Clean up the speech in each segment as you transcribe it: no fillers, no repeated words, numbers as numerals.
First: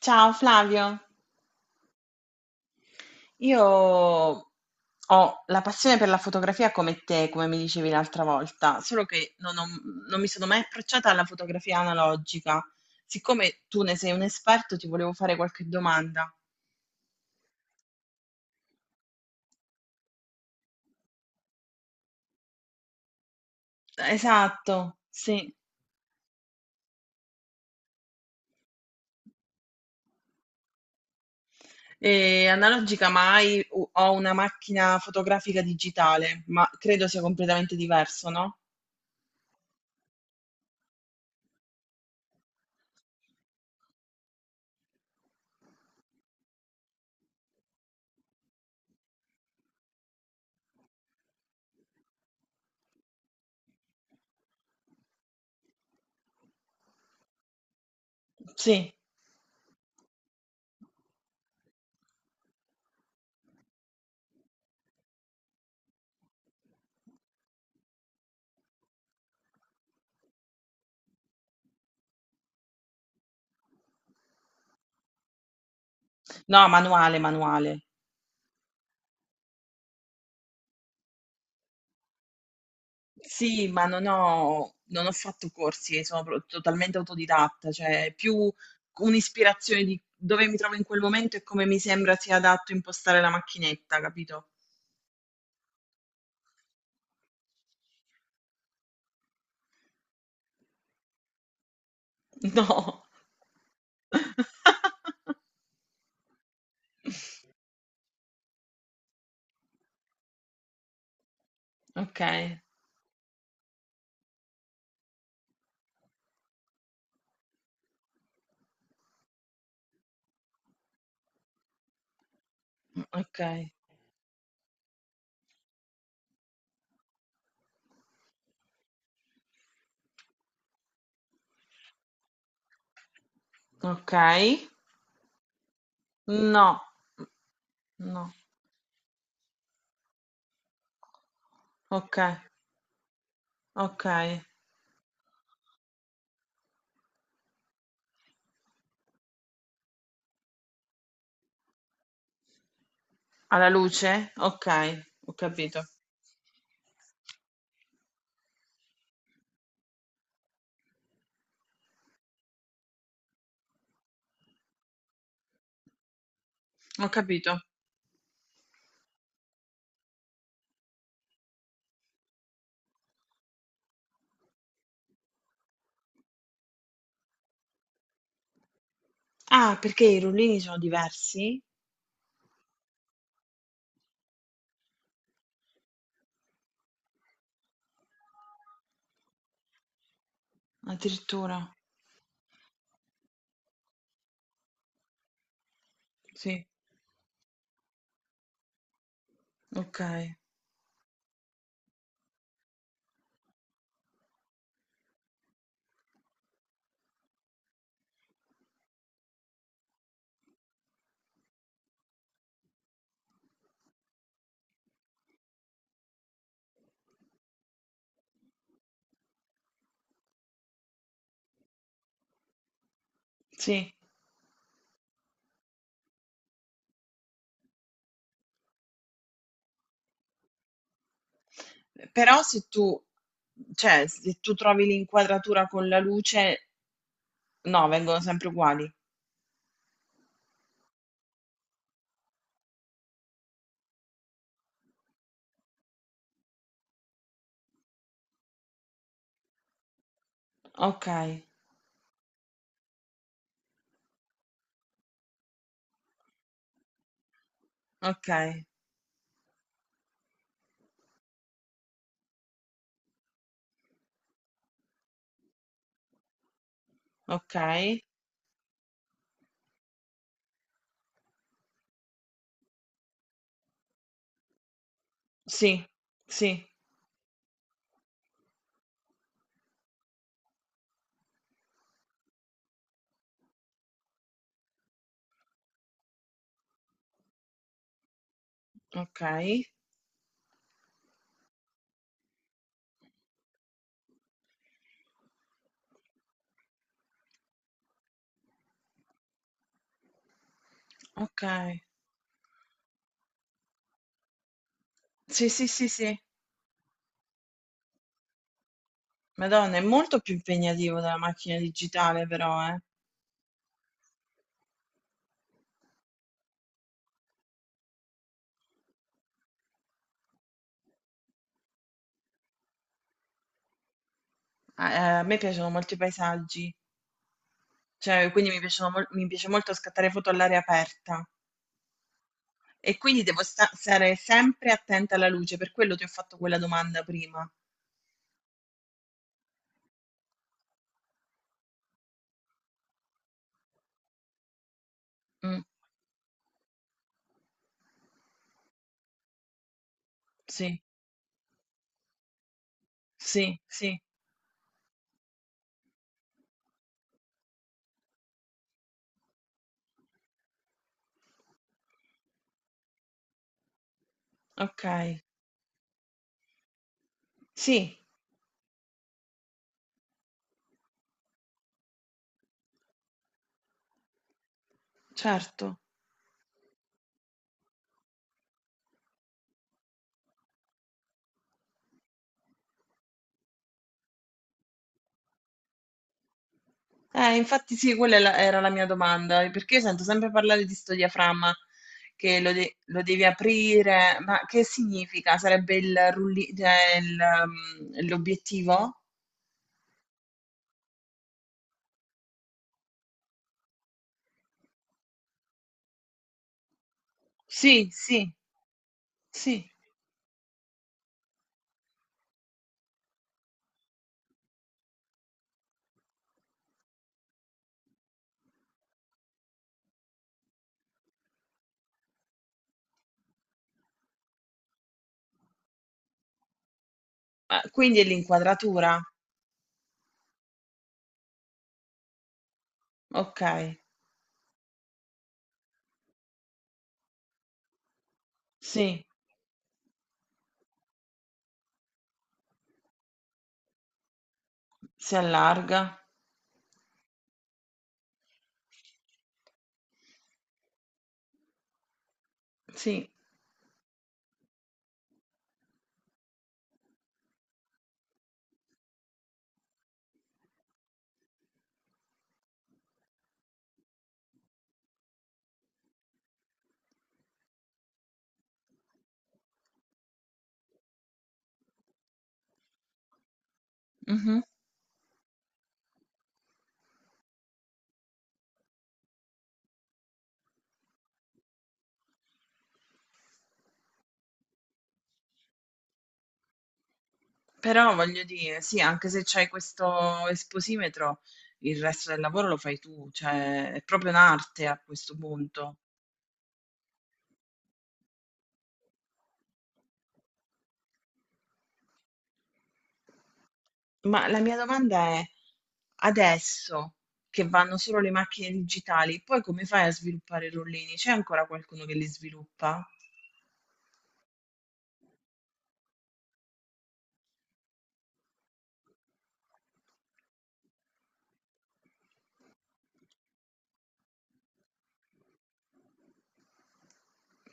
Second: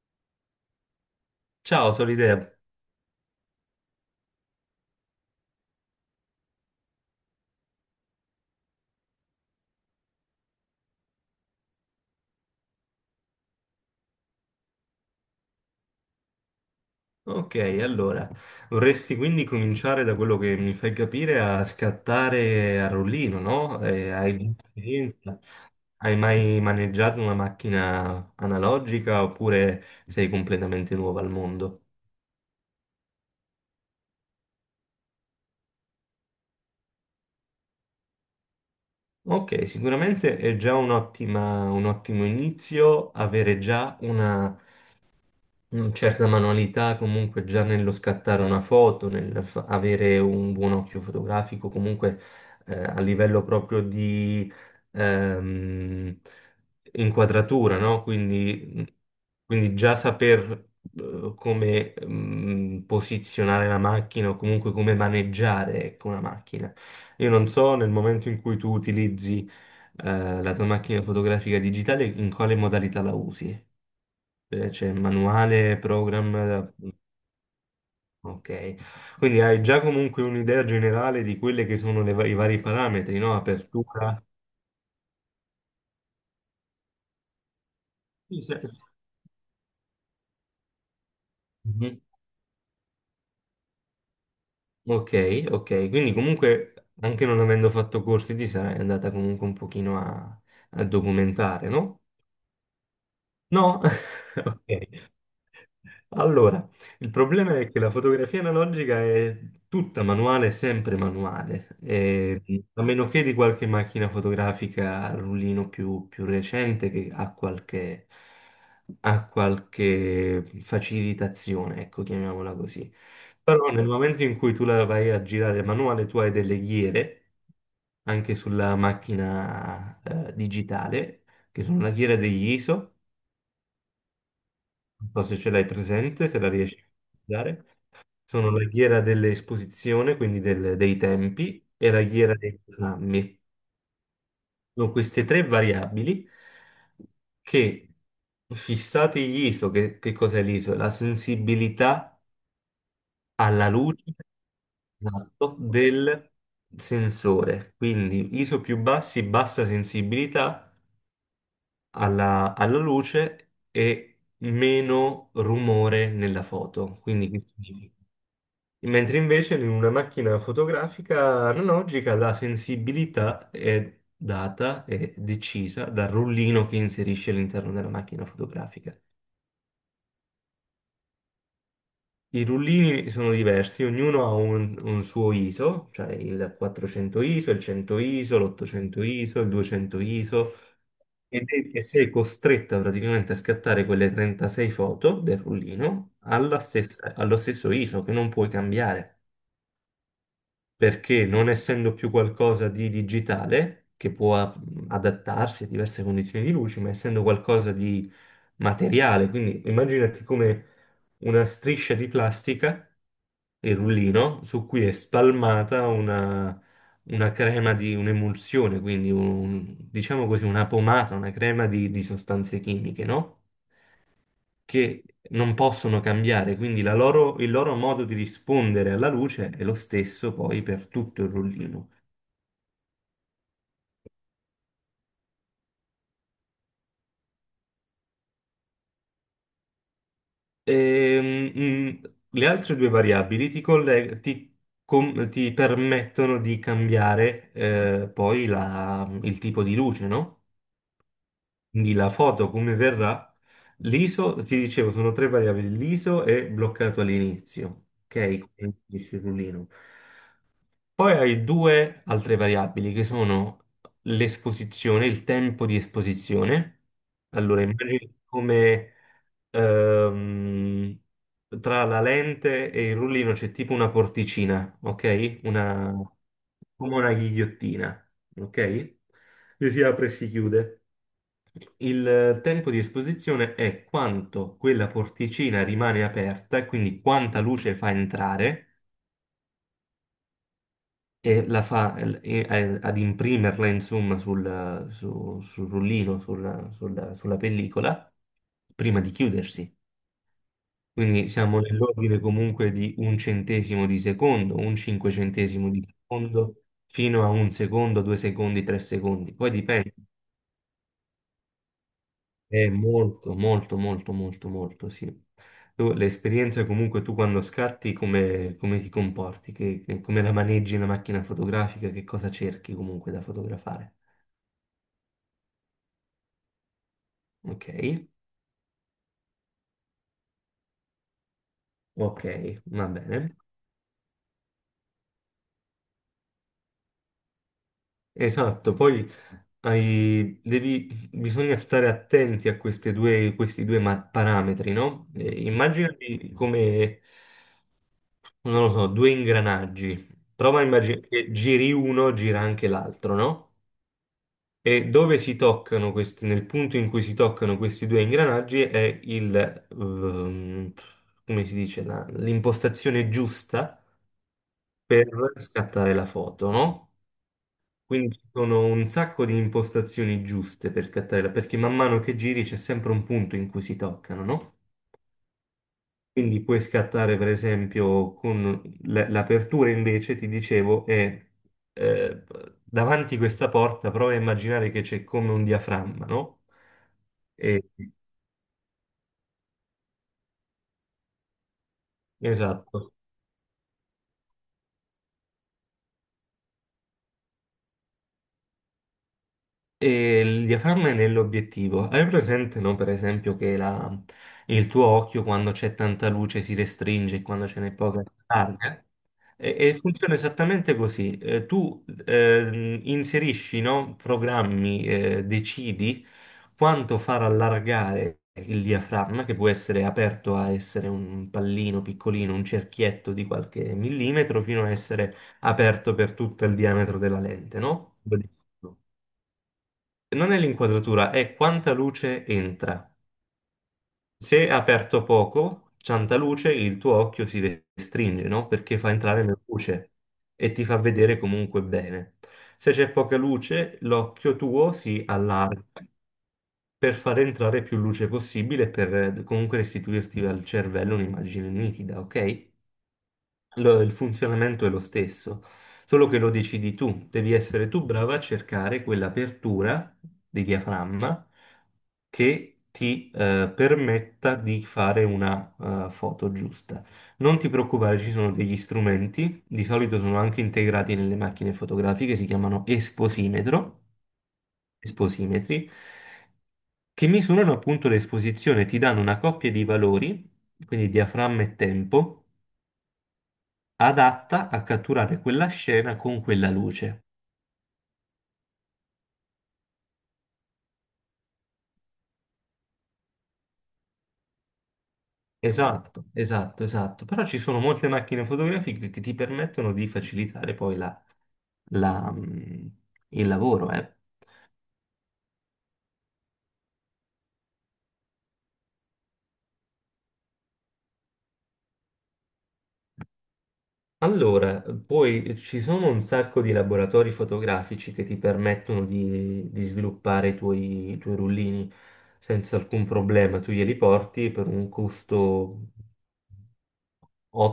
Ciao Flavio, Ciao Solidea. io ho la passione per la fotografia come te, come mi dicevi l'altra volta, solo che non mi sono mai approcciata alla fotografia analogica. Siccome tu ne sei un esperto, ti volevo fare qualche domanda. Ok, allora, vorresti quindi cominciare da quello che mi fai capire a scattare a rullino, no? Hai di Esatto, esperienza? sì. Hai mai maneggiato una macchina analogica oppure sei completamente nuova al mondo? E analogica mai, ho una macchina fotografica digitale, ma credo sia completamente diverso, no? Ok, sicuramente è già un ottimo inizio avere già una certa manualità comunque già nello scattare una foto, avere un buon occhio fotografico, comunque a livello proprio di ehm, inquadratura, no? Sì, Quindi, già saper come posizionare la macchina o comunque come maneggiare, ecco, una macchina. Io non so nel momento in cui tu utilizzi la tua macchina fotografica digitale in quale modalità la usi. C'è manuale, no, program, manuale, manuale. ok. Quindi hai già comunque un'idea generale di quelle che sono i vari parametri, no? Sì, ma Apertura. Non ho fatto corsi, totalmente autodidatta, cioè Sì, più sì, sì. un'ispirazione di dove mi trovo in quel momento e come mi Mhm. sembra sia adatto impostare la macchinetta, capito? Ok, ok. Quindi comunque anche non avendo fatto corsi ti sarai andata comunque un pochino a documentare, no? No. No? Ok. Allora, il problema è che la fotografia analogica è tutta manuale, sempre manuale, Ok, e, a meno che di qualche macchina fotografica a rullino più recente che ha qualche facilitazione, ecco, chiamiamola così. ok, Però nel momento in cui tu la vai a girare manuale, tu hai delle ghiere anche sulla macchina digitale, che sono la ghiera degli ISO, ok. non so se ce l'hai presente, se la riesci a No, utilizzare. no, Sono la ghiera dell'esposizione, quindi dei tempi, e la ok, ghiera dei programmi. ok. Sono queste tre variabili che, fissati gli ISO, che cos'è l'ISO? La sensibilità Alla alla luce, luce? Ok, ho esatto, capito, del sensore. Quindi ISO più bassi, bassa sensibilità alla luce e meno rumore nella foto. ho Quindi che capito. significa? Mentre invece in una macchina fotografica analogica la sensibilità è data e decisa dal rullino che inserisce all'interno della macchina fotografica. Ah, perché i rullini sono diversi? I rullini sono diversi, ognuno ha un suo ISO, cioè il 400 ISO, il 100 ISO, l'800 ISO, il 200 ISO, Addirittura. E sei costretta praticamente a scattare quelle 36 foto del rullino Sì, allo stesso ISO che non puoi cambiare. okay, Perché non essendo più qualcosa di digitale, che può adattarsi a diverse condizioni di luce, ma essendo qualcosa di materiale, quindi immaginati come una striscia di plastica, il rullino, su cui è spalmata una crema di un'emulsione, quindi diciamo così una pomata, una crema di sostanze chimiche, no? sì. Che non possono cambiare, quindi il loro modo di rispondere alla luce è lo stesso poi per tutto il rullino. Però se tu trovi l'inquadratura con la luce no, vengono sempre uguali. Ehm, mm, le altre due variabili ti, colle- ti com- ti permettono di cambiare poi il tipo di luce, no? Okay, Quindi la foto come verrà, l'ISO, ti dicevo, sono tre variabili, l'ISO è bloccato all'inizio, ok? okay, Quindi il rullino. Poi hai due altre variabili che sono l'esposizione, il tempo di esposizione. Allora, okay. immagini come ehm, tra la lente e il rullino c'è tipo una porticina, ok? Sì, Una, sì, come una ghigliottina, ok? Che si apre e si chiude. Il tempo di esposizione è quanto quella porticina rimane aperta, quindi quanta luce fa entrare okay, e la fa ad imprimerla insomma sul rullino, sulla pellicola, prima di chiudersi. Quindi siamo okay. nell'ordine comunque di un centesimo di secondo, un Sì, sì, cinquecentesimo di sì, sì. secondo, fino a un secondo, 2 secondi, 3 secondi. Poi Madonna, è dipende. molto più impegnativo della macchina digitale però, È eh. molto, molto, molto, molto, molto, sì. L'esperienza comunque tu quando scatti come ti comporti, come la maneggi la macchina fotografica, che cosa cerchi comunque da fotografare. A me piacciono molto i paesaggi, Ok, cioè quindi mi piace molto scattare foto all'aria aperta. ok, va E quindi bene. Stare sempre attenta alla luce, per quello ti ho fatto quella domanda prima. Esatto, poi bisogna stare attenti a queste questi due parametri, no? Mm, Immaginati come, non lo so, due ingranaggi. Prova a sì, immaginare che giri uno, gira anche l'altro, no? sì, sì, E dove si toccano questi, nel punto in cui si toccano questi due ingranaggi è il, come si dice, l'impostazione giusta ok. per scattare la foto, no? Sì, Quindi ci sono un sacco di impostazioni giuste per scattare la, perché man mano che giri c'è sempre un punto in cui si toccano, no? certo. Quindi puoi scattare, per esempio, con l'apertura invece, ti dicevo, è eh, davanti questa porta, prova a immaginare che c'è come un diaframma, no? E- Infatti sì, era la mia domanda, perché io sento sempre parlare di sto diaframma, che esatto. lo devi aprire, ma che significa? Sarebbe il rulli- cioè il, um, l'obiettivo? E il diaframma è nell'obiettivo. Hai presente, no, per esempio, che il tuo occhio quando c'è tanta luce si restringe e quando ce n'è Sì, poca si sì, allarga? E, sì. e funziona esattamente così. Tu inserisci, no, programmi, decidi quanto far allargare il diaframma, che può essere aperto a essere un pallino piccolino, un cerchietto di qualche millimetro, fino a essere aperto per tutto il diametro della lente, Ah, no? quindi è l'inquadratura. Non è l'inquadratura, è quanta luce entra. Ok, Se aperto poco, Ciantaluce, il tuo occhio si restringe, no? Perché fa sì, entrare la luce e ti fa vedere comunque bene. Se c'è poca luce, l'occhio tuo si si allarga allarga. per far entrare più luce possibile e per comunque restituirti al cervello un'immagine nitida, ok? Sì, Il funzionamento è lo stesso, solo che lo decidi tu, devi essere tu brava a cercare quell'apertura di diaframma che ti permetta di fare una foto giusta. Non ti preoccupare, ci sono degli strumenti, di solito sono anche integrati nelle macchine fotografiche, si chiamano esposimetro, mhm. esposimetri, che misurano appunto l'esposizione, ti danno una coppia di valori, quindi diaframma e tempo adatta a catturare quella scena con quella luce. Però voglio dire, sì, anche se c'hai questo esposimetro, il resto del lavoro lo fai tu, cioè è proprio un'arte a questo punto. Esatto, esatto, esatto. Però ci sono molte macchine fotografiche che ti permettono di facilitare poi la, mm, il lavoro, eh. Ma la mia domanda è, adesso che vanno solo le macchine digitali, poi come fai a sviluppare i rollini? C'è ancora qualcuno che li sviluppa? Allora, poi ci sono un sacco di laboratori fotografici che ti permettono di sviluppare i tuoi rullini senza alcun problema. Tu glieli porti per un costo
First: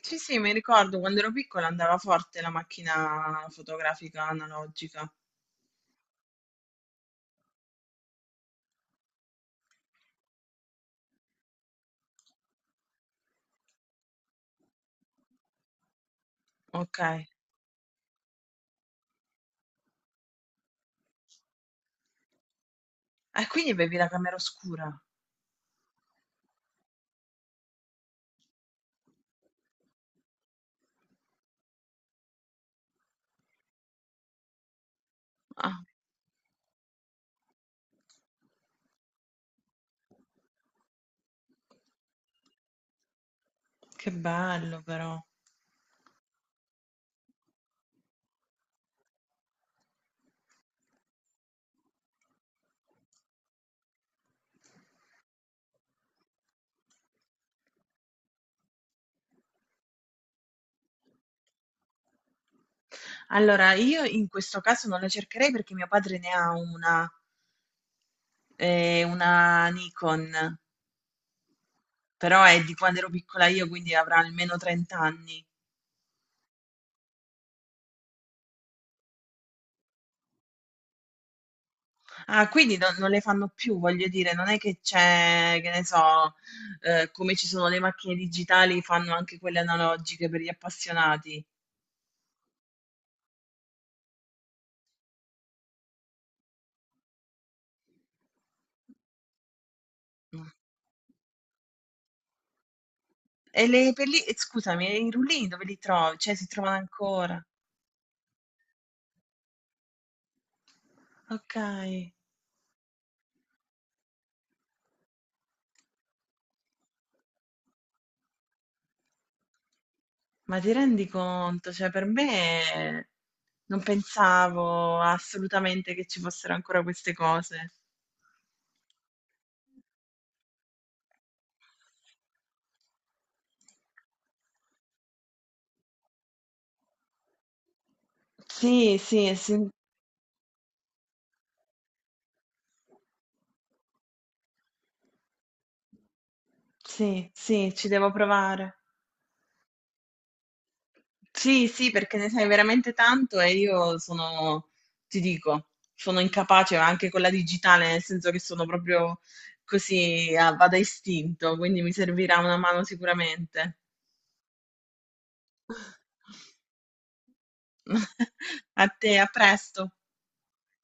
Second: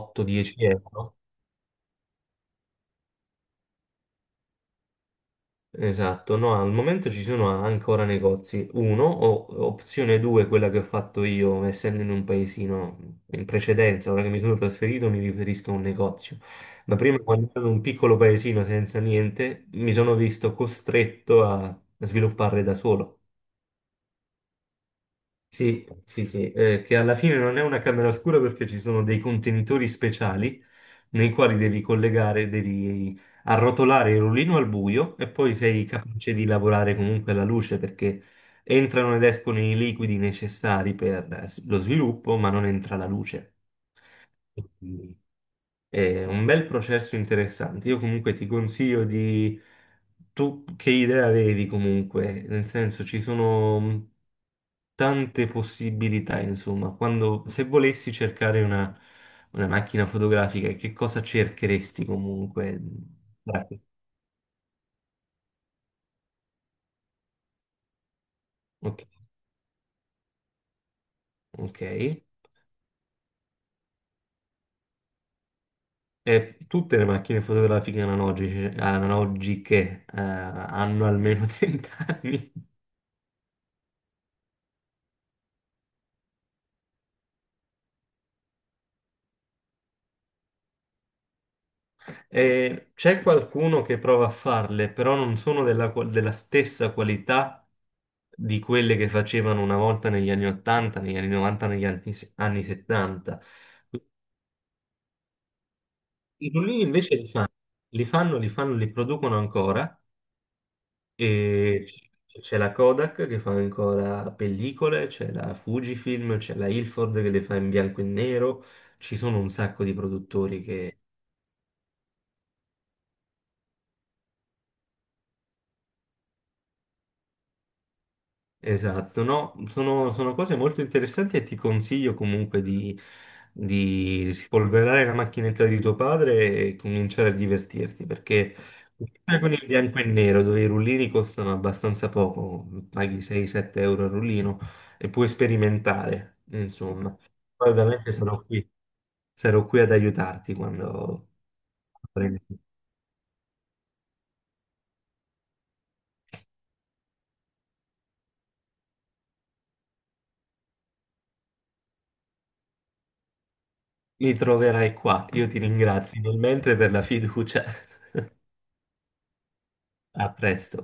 Sì, sì, mi ricordo euro. quando ero piccola andava forte la macchina fotografica analogica. Esatto, no, al momento ci sono ancora negozi. Uno, o opzione 2, quella che ho fatto io, essendo in un paesino in precedenza, ora che mi sono trasferito mi riferisco a un negozio. Ma Ok. prima, quando ero in un piccolo paesino senza niente, mi sono visto costretto a sviluppare da solo. E quindi bevi la camera oscura? Sì, sì, sì, che alla fine non è una camera oscura perché ci sono dei contenitori speciali nei quali devi collegare, devi arrotolare il rullino al buio e poi Ah, sei capace di lavorare comunque alla luce perché entrano ed escono i liquidi necessari per lo sviluppo, ma non entra la luce. che bello però. È un bel processo interessante. Io comunque ti consiglio di... Tu che idea avevi comunque? Nel senso, ci sono tante possibilità, insomma. Se volessi cercare una macchina fotografica, che cosa cercheresti comunque? Dai. Allora, io in questo caso non la cercherei perché mio padre ne ha Ok. una Nikon, Ok. però è di quando ero piccola io, quindi avrà almeno 30 anni. E tutte le macchine fotografiche analogiche, hanno almeno 30 Ah, anni. quindi non, non le fanno più, voglio dire, non è che c'è, che ne so, come ci sono le macchine digitali, fanno anche quelle analogiche per gli appassionati. E c'è qualcuno che prova a farle, però non sono della, della stessa qualità di quelle che facevano una volta negli anni Mm. 80, negli anni 90, negli anni 70. E scusami, e i rullini dove li trovi? Cioè, si I trovano rullini invece ancora? Li fanno, li producono ancora Ok. e c'è la Kodak che fa ancora pellicole, c'è la Fujifilm, c'è la Ilford che le fa in bianco e nero, ci sono un sacco di Ma produttori. ti rendi conto? Cioè, per me non pensavo assolutamente che ci fossero ancora queste cose. Esatto, no, sono cose molto interessanti e ti consiglio comunque di spolverare la macchinetta di tuo padre e cominciare a divertirti, perché Sì, sì, con il sì, bianco e nero, dove i rullini costano abbastanza poco, paghi 6-7 euro al rullino e puoi sperimentare, insomma. sì, Poi sì, ci devo ovviamente sarò qui, provare. sarò qui ad aiutarti quando Sì, sì, perché ne sai veramente tanto e io sono, ti dico, sono incapace anche con la digitale, nel senso che sono proprio così, vado a istinto, quindi mi servirà una mano sicuramente. mi troverai qua. Io ti ringrazio nel mentre per la fiducia. A te, a presto. A presto.